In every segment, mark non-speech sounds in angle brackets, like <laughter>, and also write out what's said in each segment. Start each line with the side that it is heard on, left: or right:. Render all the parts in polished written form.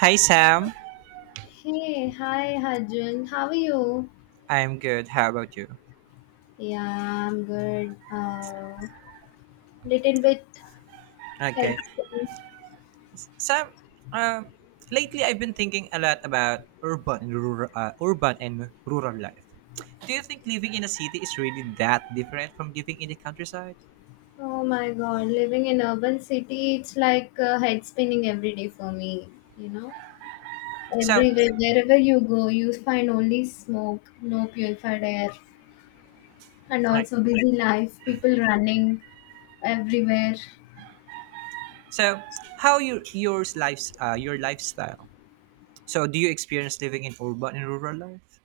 right: Hi Sam,
left: Hey, hi Arjun. How are you?
right: I'm good. How about you?
left: Yeah, I'm good. Little bit head
right: Okay,
left: spinning.
right: Sam. Uh, Lately, I've been thinking a lot about urban and rural life. Do you think living in a city is really that different from living in the countryside?
left: Oh my God, living in urban city, it's like head spinning every day for me. You know,
right: So,
left: Everywhere, wherever you go, you find only smoke, no purified air, and
right: right.
left: also busy life, people running everywhere.
right: So, how your yours lives your lifestyle? So, do you experience living in urban and rural life?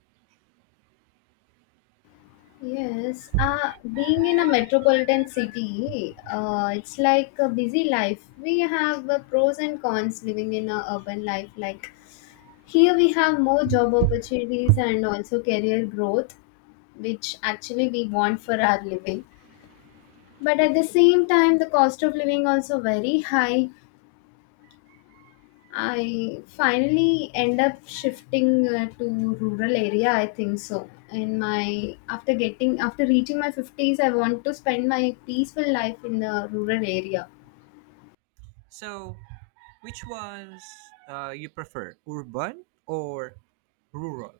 left: Yes, being in a metropolitan city, it's like a busy life. We have pros and cons living in a urban life. Like here, we have more job opportunities and also career growth, which actually we want for our living. But at the same time, the cost of living also very high. I finally end up shifting to rural area. I think so. In my after getting After reaching my 50s, I want to spend my peaceful life in the rural area.
right: So, which ones you prefer, urban or rural?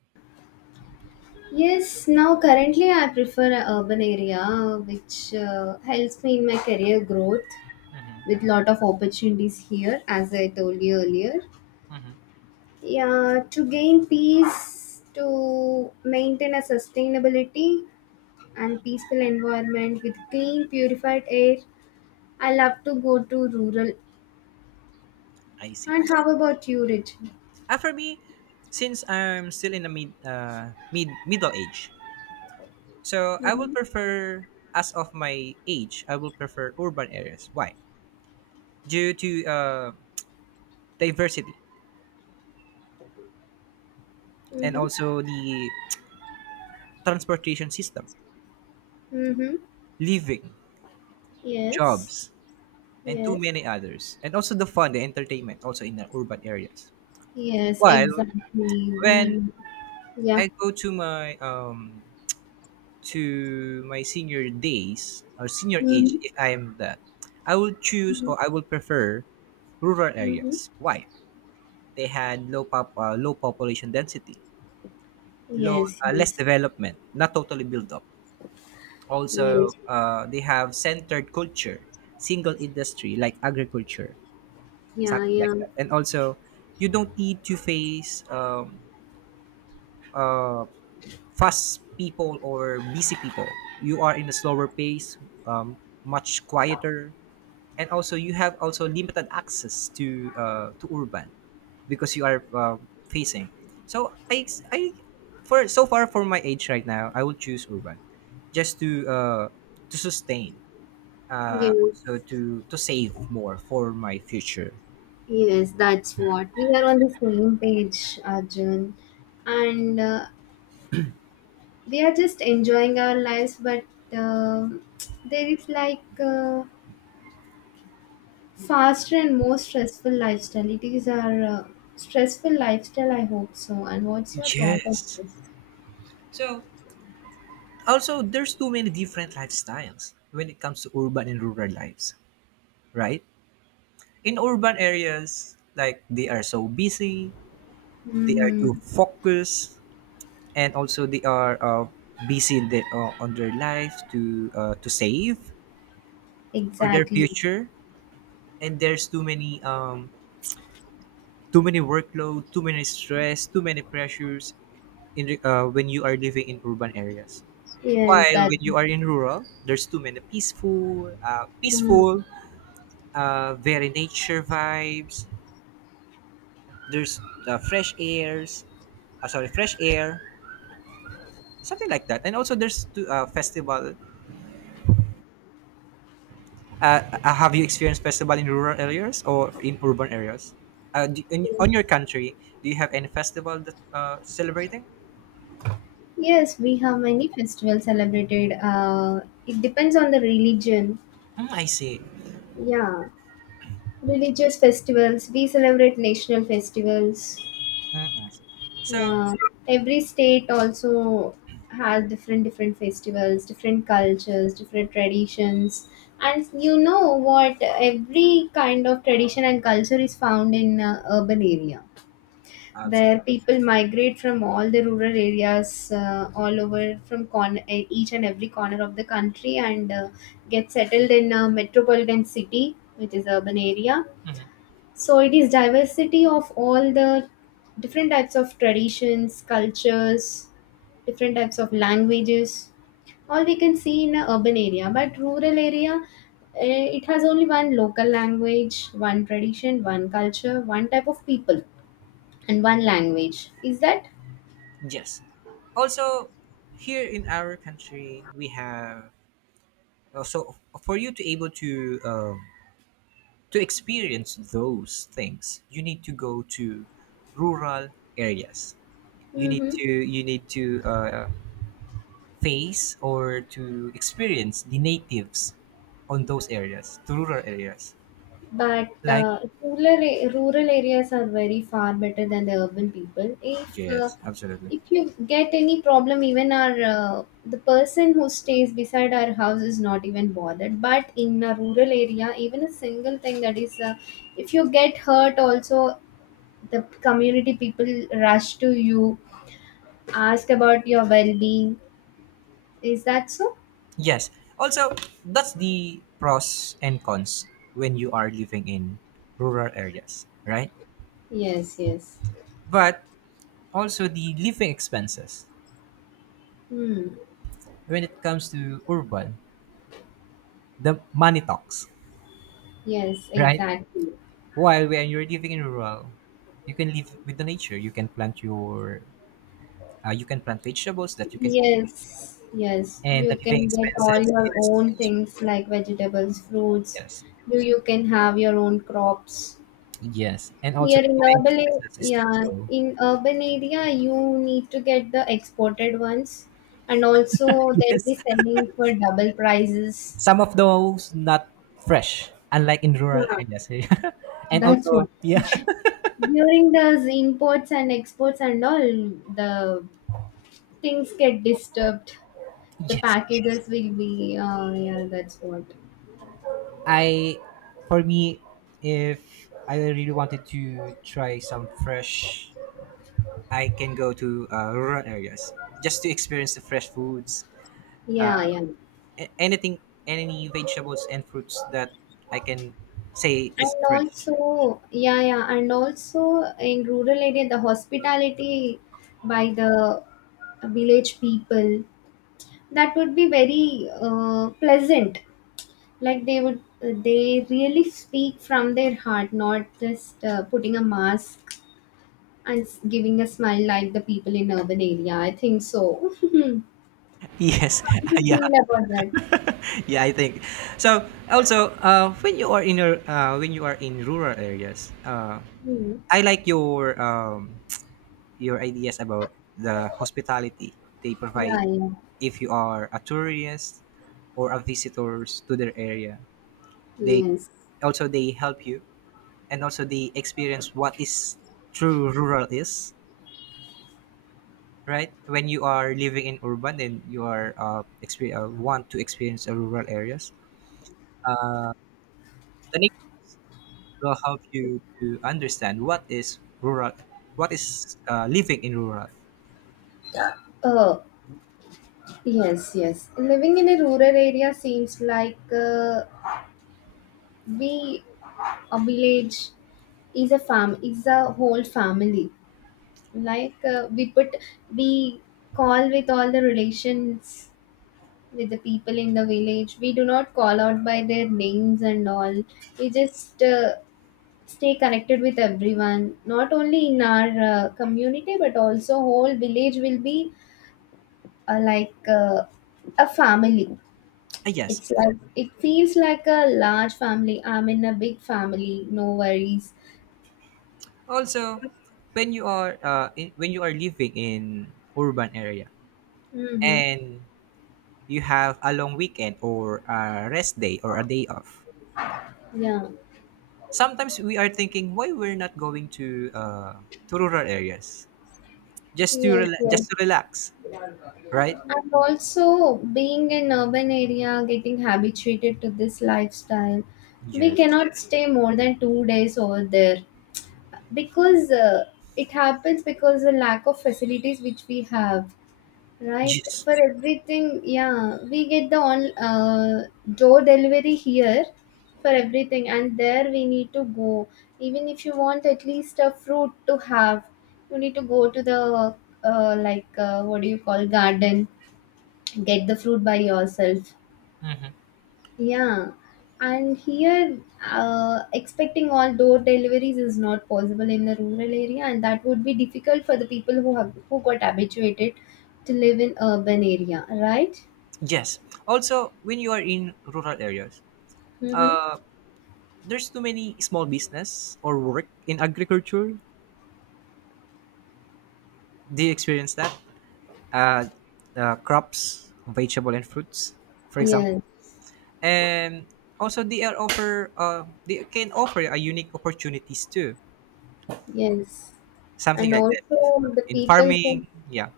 left: Yes, now currently I prefer an urban area, which helps me in my career growth with
right: Mm-hmm.
left: lot of opportunities here, as I told you earlier.
right: Mm-hmm.
left: Yeah, to gain peace, to maintain a sustainability, and peaceful environment with clean, purified air. I love to go to rural.
right: I see.
left: And how about you, Rich?
right: For me, since I'm still in the middle age, so I will prefer as of my age, I will prefer urban areas. Why? Due to diversity and
left: Mm-hmm.
right: also the transportation system,
left: Mm-hmm.
right: living,
left: Yes.
right: jobs, and too
left: Yes.
right: many others, and also the fun, the entertainment, also in the urban areas.
left: Yes,
right: While
left: exactly.
right: when
left: Yeah.
right: I go to my senior days or senior
left: Mm-hmm.
right: age if I am that, I will choose or I will prefer rural
left: Mm-hmm.
right: areas. Why? They had low population density, low
left: Yes,
right: less
left: yes.
right: development, not totally built up.
left: Yes.
right: Also, they have centered culture, single industry like agriculture,
left: Yeah,
right: something like
left: yeah.
right: that. And also, you don't need to face uh, fast people or busy people. You are in a slower pace, um, much quieter, and also you have also limited access to urban because you are facing. So I for so far for my age right now, I will choose urban, just to sustain,
left: Yes.
right: also to save more for my future.
left: Yes, that's what. We are on the same page, Arjun. And we are just enjoying our lives, but um there is like faster and more stressful lifestyle. It is our stressful lifestyle, I hope so. And what's your thought on
right: Yes.
left: this?
right: So also there's too many different lifestyles when it comes to urban and rural lives. Right? In urban areas, like they are so busy, they are
left: Mm-hmm.
right: too focused, and also they are busy in their, on their life to save for their
left: Exactly.
right: future. And there's too many workload, too many stress, too many pressures when you are living in urban areas.
left: Yes,
right: While
left: that.
right: when you are in rural, there's too many
left: Mhm.
right: peaceful, very nature vibes, there's the fresh air something like that, and also there's two festival uh, have you experienced festival in rural areas or in urban areas, do, in, on your
left: Yes.
right: country, do you have any festival that celebrating?
left: Yes, we have many festivals celebrated. It depends on the religion.
right: Mm, I see.
left: Yeah, religious festivals. We celebrate national festivals.
right: Mm, I see. So
left: Yeah, every state also has different different festivals, different cultures, different traditions, and you know what? Every kind of tradition and culture is found in urban area,
right: absolutely.
left: where people migrate from all the rural areas, all over from each and every corner of the country, and get settled in a metropolitan city, which is urban area,
right: Mhm.
left: so it is diversity of all the different types of traditions, cultures, different types of languages. All we can see in an urban area, but rural area, it has only one local language, one tradition, one culture, one type of people, and one language. Is that?
right: Yes, also here in our country we have so for you to able to experience those things you need to go to rural areas, you need
left: Mm-hmm.
right: to face or to experience the natives on those areas to rural areas.
left: But
right: Like,
left: rural areas are very far better than the urban people.
right: yes absolutely.
left: If you get any problem, even our the person who stays beside our house is not even bothered. But in a rural area, even a single thing that is, if you get hurt, also the community people rush to you, ask about your well being. Is that so?
right: Yes, also that's the pros and cons when you are living in rural areas, right?
left: Yes. Yes.
right: But also the living expenses
left: Hmm.
right: when it comes to urban, the money talks,
left: Yes.
right: right?
left: Exactly.
right: While when you're living in rural, you can live with the nature. You can plant you can plant vegetables that you can eat,
left: Yes, yes.
right: and
left: You
right: the living
left: can get all
right: expenses
left: your own
right: is,
left: things like vegetables, fruits.
right: yes,
left: You can have your own crops.
right: yes, and also
left: Here
right: the
left: in
right: living
left: urban,
right: expenses is still
left: yeah,
right: low.
left: in urban area, you need to get the exported ones, and
right: <laughs>
left: also they'll
right: Yes,
left: be selling for double prices.
right: some of those not fresh, unlike in rural
left: Yeah,
right: areas. <laughs> And
left: that's
right: also,
left: what.
right: yeah,
left: During those imports and exports and all, the things get disturbed. The
right: <laughs> yes,
left: packages will be, yeah, that's what.
right: I, for me, if I really wanted to try some fresh, I can go to rural areas just to experience the fresh foods,
left: Yeah, yeah.
right: anything, any vegetables and fruits that I can say
left: And
right: is fresh.
left: also, yeah, yeah, and also in rural area, the hospitality by the village people that would be very pleasant. Like they really speak from their heart, not just putting a mask and giving a smile like the people in urban area. I think so. <laughs> How
right: Yes,
left: do
right: <laughs>
left: you
right: yeah,
left: feel about that?
right: yeah, I think. So also, when you are in your when you are in rural areas,
left: Hmm.
right: I like your <tsk> your ideas about the hospitality they
left: Yeah,
right: provide.
left: yeah,
right: If you are a tourist or a visitors to their area, they,
left: yes.
right: also they help you, and also they experience what is true rural is, right? When you are living in urban then you are want to experience a rural areas, the nature will help you to understand what is rural, what is living in rural.
left: Uh, Yes, yes. Living in a rural area seems like we a village is a farm is a whole family. Like we call with all the relations with the people in the village. We do not call out by their names and all. We just stay connected with everyone. Not only in our community, but also whole village will be like a family.
right: Ah yes.
left: It's like, it feels like a large family. I'm in a big family. No worries.
right: Also, when you are when you are living in urban area
left: Mm-hmm.
right: and you have a long weekend or a rest day or a day off,
left: Yeah.
right: sometimes we are thinking why we're not going to rural areas just to
left: Yes. Yes.
right: just to relax, right?
left: And also being in urban area, getting habituated to this lifestyle, we
right: Yes.
left: cannot stay more than 2 days over there because it happens because the lack of facilities which we have. Right,
right: Yes.
left: for everything, yeah, we get the on door delivery here for everything, and there we need to go. Even if you want at least a fruit to have, you need to go to the like what do you call garden, get the fruit by yourself.
right: Hmm.
left: Yeah, and here expecting all door deliveries is not possible in the rural area, and that would be difficult for the people who got habituated to live in urban area, right?
right: Yes. Also, when you are in rural areas,
left: Mm-hmm.
right: uh, there's too many small business or work in agriculture. Do you experience that? Uh, crops, vegetable and fruits, for example.
left: Yes,
right: And also, they are offer. They can offer a unique opportunities too.
left: yes,
right: Something
left: and
right: like that
left: also the
right: in
left: people who
right: farming. Yeah.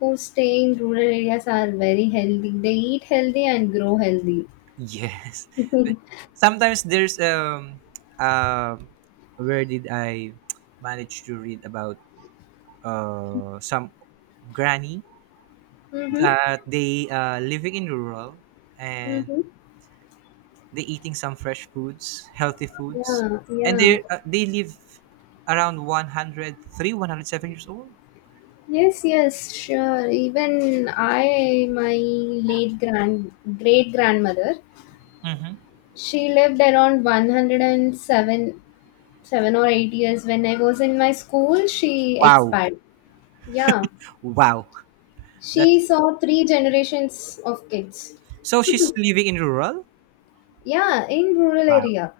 left: who stay in rural areas are very healthy. They eat healthy and grow healthy.
right: Yes.
left: <laughs>
right: <laughs>
left: Mm-hmm.
right: Sometimes there's um where did I manage to read about some granny that they living in rural, and
left: Mm-hmm.
right: they eating some fresh foods, healthy foods,
left: Yeah,
right: and
left: yeah.
right: they live around 103, 107 years old.
left: Yes, yes, sure. Even I, my late grand great grandmother,
right: Hmm.
left: she lived around 107, 7 seven or 8 years. When I was in my school, she
right: Wow,
left: expired. Yeah,
right: wow,
left: she
right: that's,
left: saw three generations of kids.
right: so she's living in rural.
left: Yeah, in rural
right: Wow,
left: area.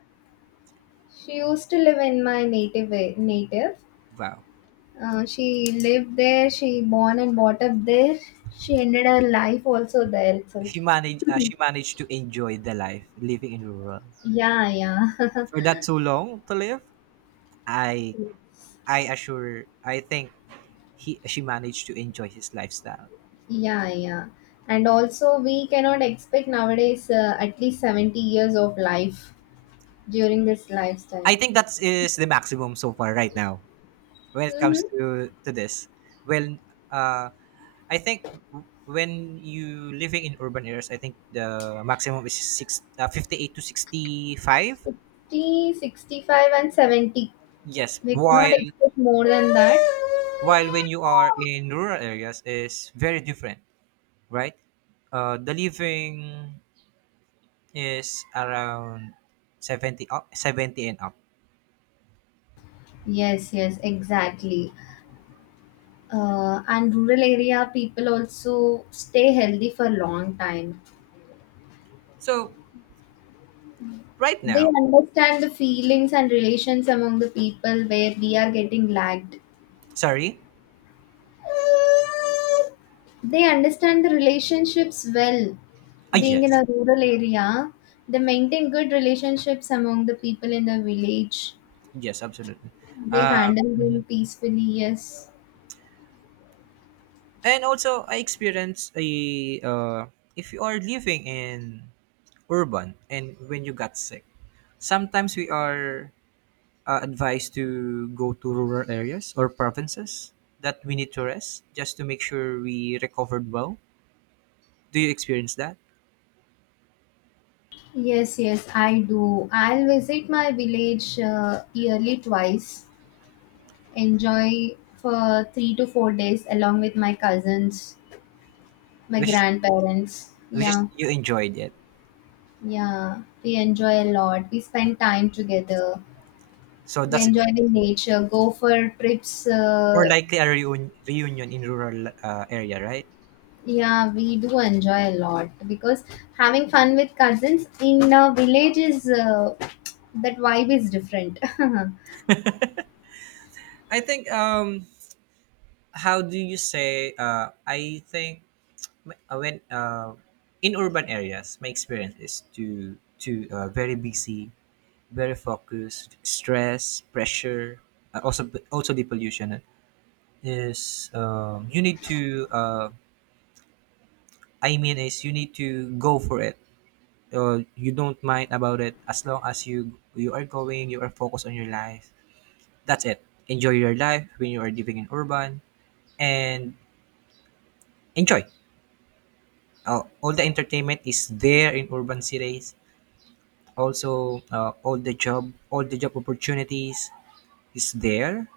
left: She used to live in my native native.
right: wow.
left: She lived there, she born and brought up there. She ended her life also there itself.
right: She managed. She managed to enjoy the life living in rural
left: Yeah, yeah. <laughs>
right: for that so long to live. I I assure. I think he, she managed to enjoy his lifestyle.
left: Yeah, yeah. And also, we cannot expect nowadays at least 70 years of life during this
right: I
left: lifestyle.
right: think that is the maximum so far right now when it comes
left: Mm-hmm.
right: to this. Well, uh, I think when you living in urban areas, I think the maximum is 58 to 65.
left: 50 65 and 70.
right: Yes,
left: We cannot expect more than that.
right: while when you are in rural areas is very different, right? The living is around 70 up, 70 and up.
left: Yes, yes, exactly. And rural area people also stay healthy for long time.
right: So right
left: They
right: now,
left: understand the feelings and relations among the people where we are getting lagged.
right: sorry.
left: They understand the relationships well.
right: Ah,
left: Being in
right: yes.
left: a rural area, they maintain good relationships among the people in the village.
right: Yes, absolutely.
left: They
right: Uh,
left: handle them peacefully, yes.
right: and also I experienced a if you are living in urban and when you got sick, sometimes we are advised to go to rural areas or provinces that we need to rest just to make sure we recovered well. Do you experience that?
left: Yes, yes, I do. I'll visit my village yearly twice, enjoy for 3 to 4 days along with my cousins, my
right: Which is,
left: grandparents.
right: which is
left: Yeah,
right: you enjoyed it.
left: yeah, we enjoy a lot. We spend time together.
right: So
left: We
right: that's
left: enjoy the nature, go for trips,
right: more likely a reunion in rural area, right?
left: yeah, we do enjoy a lot because having fun with cousins in a village is that vibe is different. <laughs>
right: I think how do you say I think my- when in urban areas, my experience is to very busy, very focused, stress, pressure, also also the pollution, is you need to I mean is you need to go for it. You don't mind about it as long as you are going, you are focused on your life. That's it. Enjoy your life when you are living in urban and enjoy. All the entertainment is there in urban cities, also all the job opportunities is there.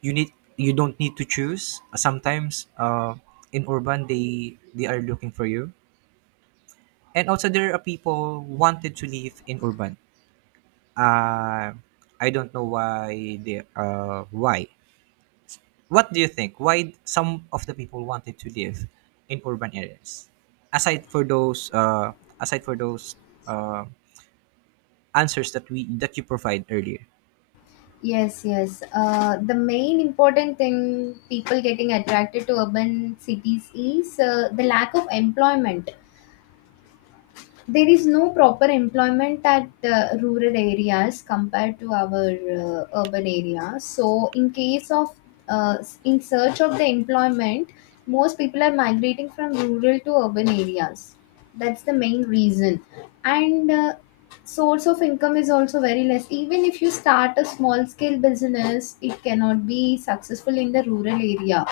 right: You need, you don't need to choose sometimes in urban they are looking for you, and also there are people wanted to live in urban, uh, I don't know why they why what do you think why some of the people wanted to live in urban areas aside for those aside for those uh, answers that we that you provide earlier?
left: Yes, yes. The main important thing people getting attracted to urban cities is the lack of employment. There is no proper employment at rural areas compared to our urban areas. So, uh, in search of the employment, most people are migrating from rural to urban areas. That's the main reason. And source of income is also very less. Even if you start a small scale business, it cannot be successful in the rural area.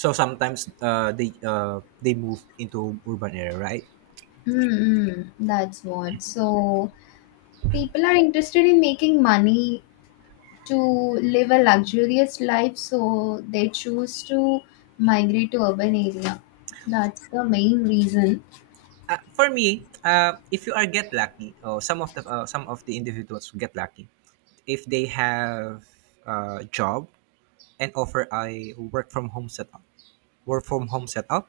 right: So sometimes they move into urban area, right?
left: Mm-hmm. That's what. So people are interested in making money to live a luxurious life, so they choose to migrate to urban area. That's the main reason.
right: For me, if you are get lucky, or some of the individuals get lucky, if they have a job and offer a work from home setup, work from home setup,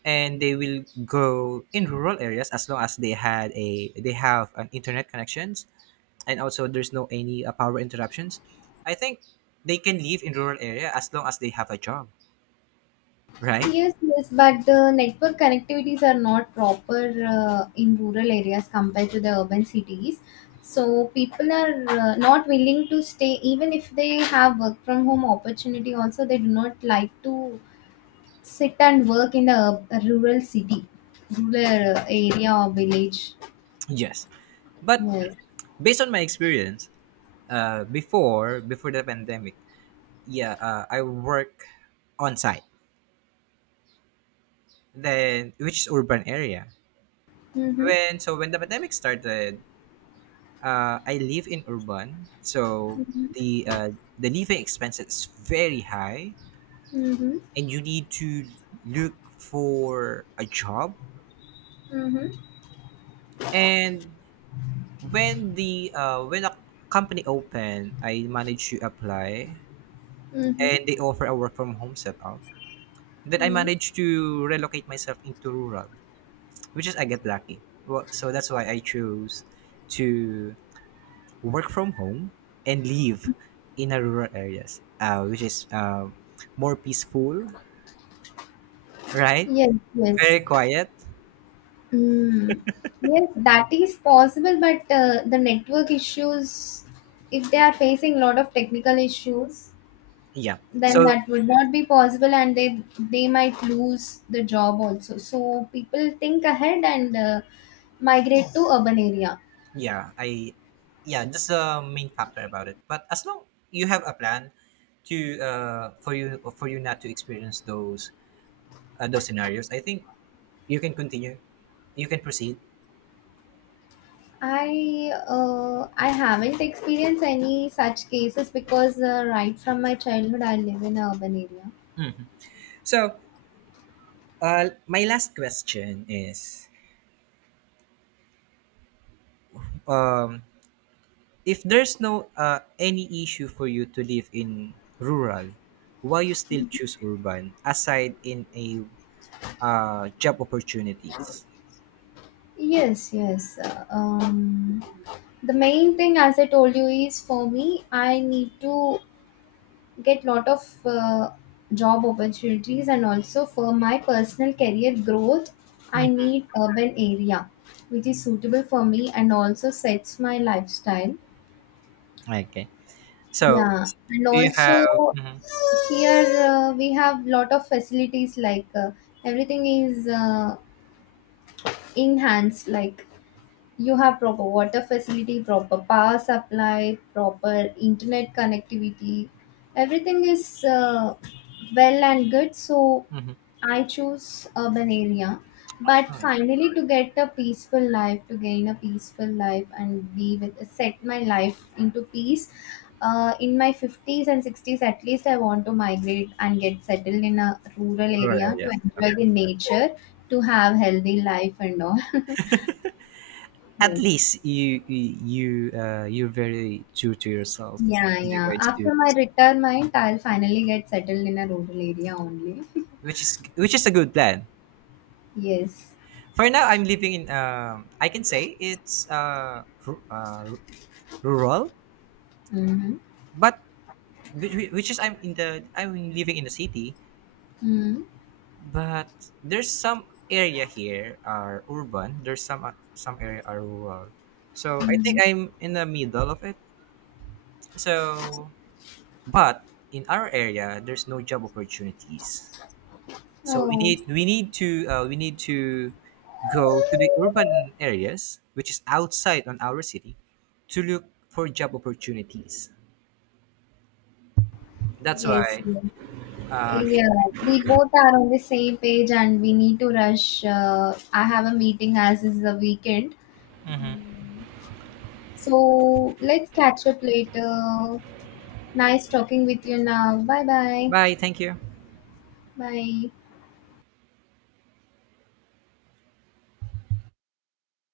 right: and they will go in rural areas as long as they had a they have an internet connections, and also there's no any power interruptions. I think they can live in rural area as long as they have a job, right?
left: Yes, yes, but the network connectivities are not proper in rural areas compared to the urban cities, so people are not willing to stay. Even if they have work from home opportunity also, they do not like to sit and work in the rural area or village.
right: Yes, but
left: Yes.
right: based on my experience, before the pandemic, yeah, I work on site, then which is urban area.
left: Mm-hmm.
right: When so when the pandemic started, I live in urban, so
left: Mm-hmm.
right: the uh, the living expense is very high,
left: Mhm.
right: and you need to look for a job.
left: Mhm.
right: And when the when a company opened, I managed to apply,
left: Mhm.
right: and they offer a work from home setup. Then I
left: Mm.
right: managed to relocate myself into rural, which is I get lucky. Well, so that's why I chose to work from home and live in a rural areas, which is more peaceful, right?
left: Yes, yes.
right: Very quiet.
left: Mm. Yes, that is possible, but the network issues, if they are facing a lot of technical issues,
right: Yeah.
left: then
right: So
left: that would not be possible and they might lose the job also. So people think ahead and migrate to urban area.
right: yeah, I yeah, that's the main factor about it. But as long you have a plan to for you not to experience those scenarios, I think you can continue. You can proceed.
left: I haven't experienced any such cases because right from my childhood I live in an urban area.
right: So, my last question is, um, if there's no any issue for you to live in rural, why you still choose urban aside in a job opportunities?
left: Yes, yes. The main thing, as I told you, is for me, I need to get lot of job opportunities, and also for my personal career growth, I
right: Mhm.
left: need urban area which is suitable for me and also sets my lifestyle.
right: Okay. So
left: Yeah, and
right: do you have,
left: also
right: mhm,
left: here, we have lot of facilities like, everything is enhanced, like you have proper water facility, proper power supply, proper internet connectivity. Everything is well and good, so
right: mhm.
left: I choose urban area. But
right: Ah,
left: finally, to get a peaceful life, to gain a peaceful life and be with set my life into peace, in my 50s and 60s at least, I want to migrate and get settled in a rural
right: rural
left: area to
right: areas?
left: enjoy the nature, to have healthy life and all. <laughs>
right: At
left: Yes.
right: least you're very true to yourself
left: Yeah,
right: in
left: yeah.
right: regards to,
left: After my retirement, I'll finally get settled in a rural area only. <laughs>
right: which is, which is a good plan.
left: Yes.
right: For now, I'm living in. I can say it's rural,
left: Mm-hmm.
right: but which is I'm living in the city,
left: Mm-hmm.
right: but there's some area here are urban. There's some area are rural, so I think
left: Mm-hmm.
right: I'm in the middle of it. So, but in our area, there's no job opportunities. So we
left: Oh.
right: need we need to go to the urban areas, which is outside on our city, to look for job opportunities. That's
left: Yes,
right: why.
left: yes.
right: Uh,
left: Yeah, we both are on the same page and we need to rush. I have a meeting as is the weekend.
right: hmm,
left: Mm. So let's catch up later. Nice talking with you now. Bye bye.
right: bye. Thank you.
left: Bye.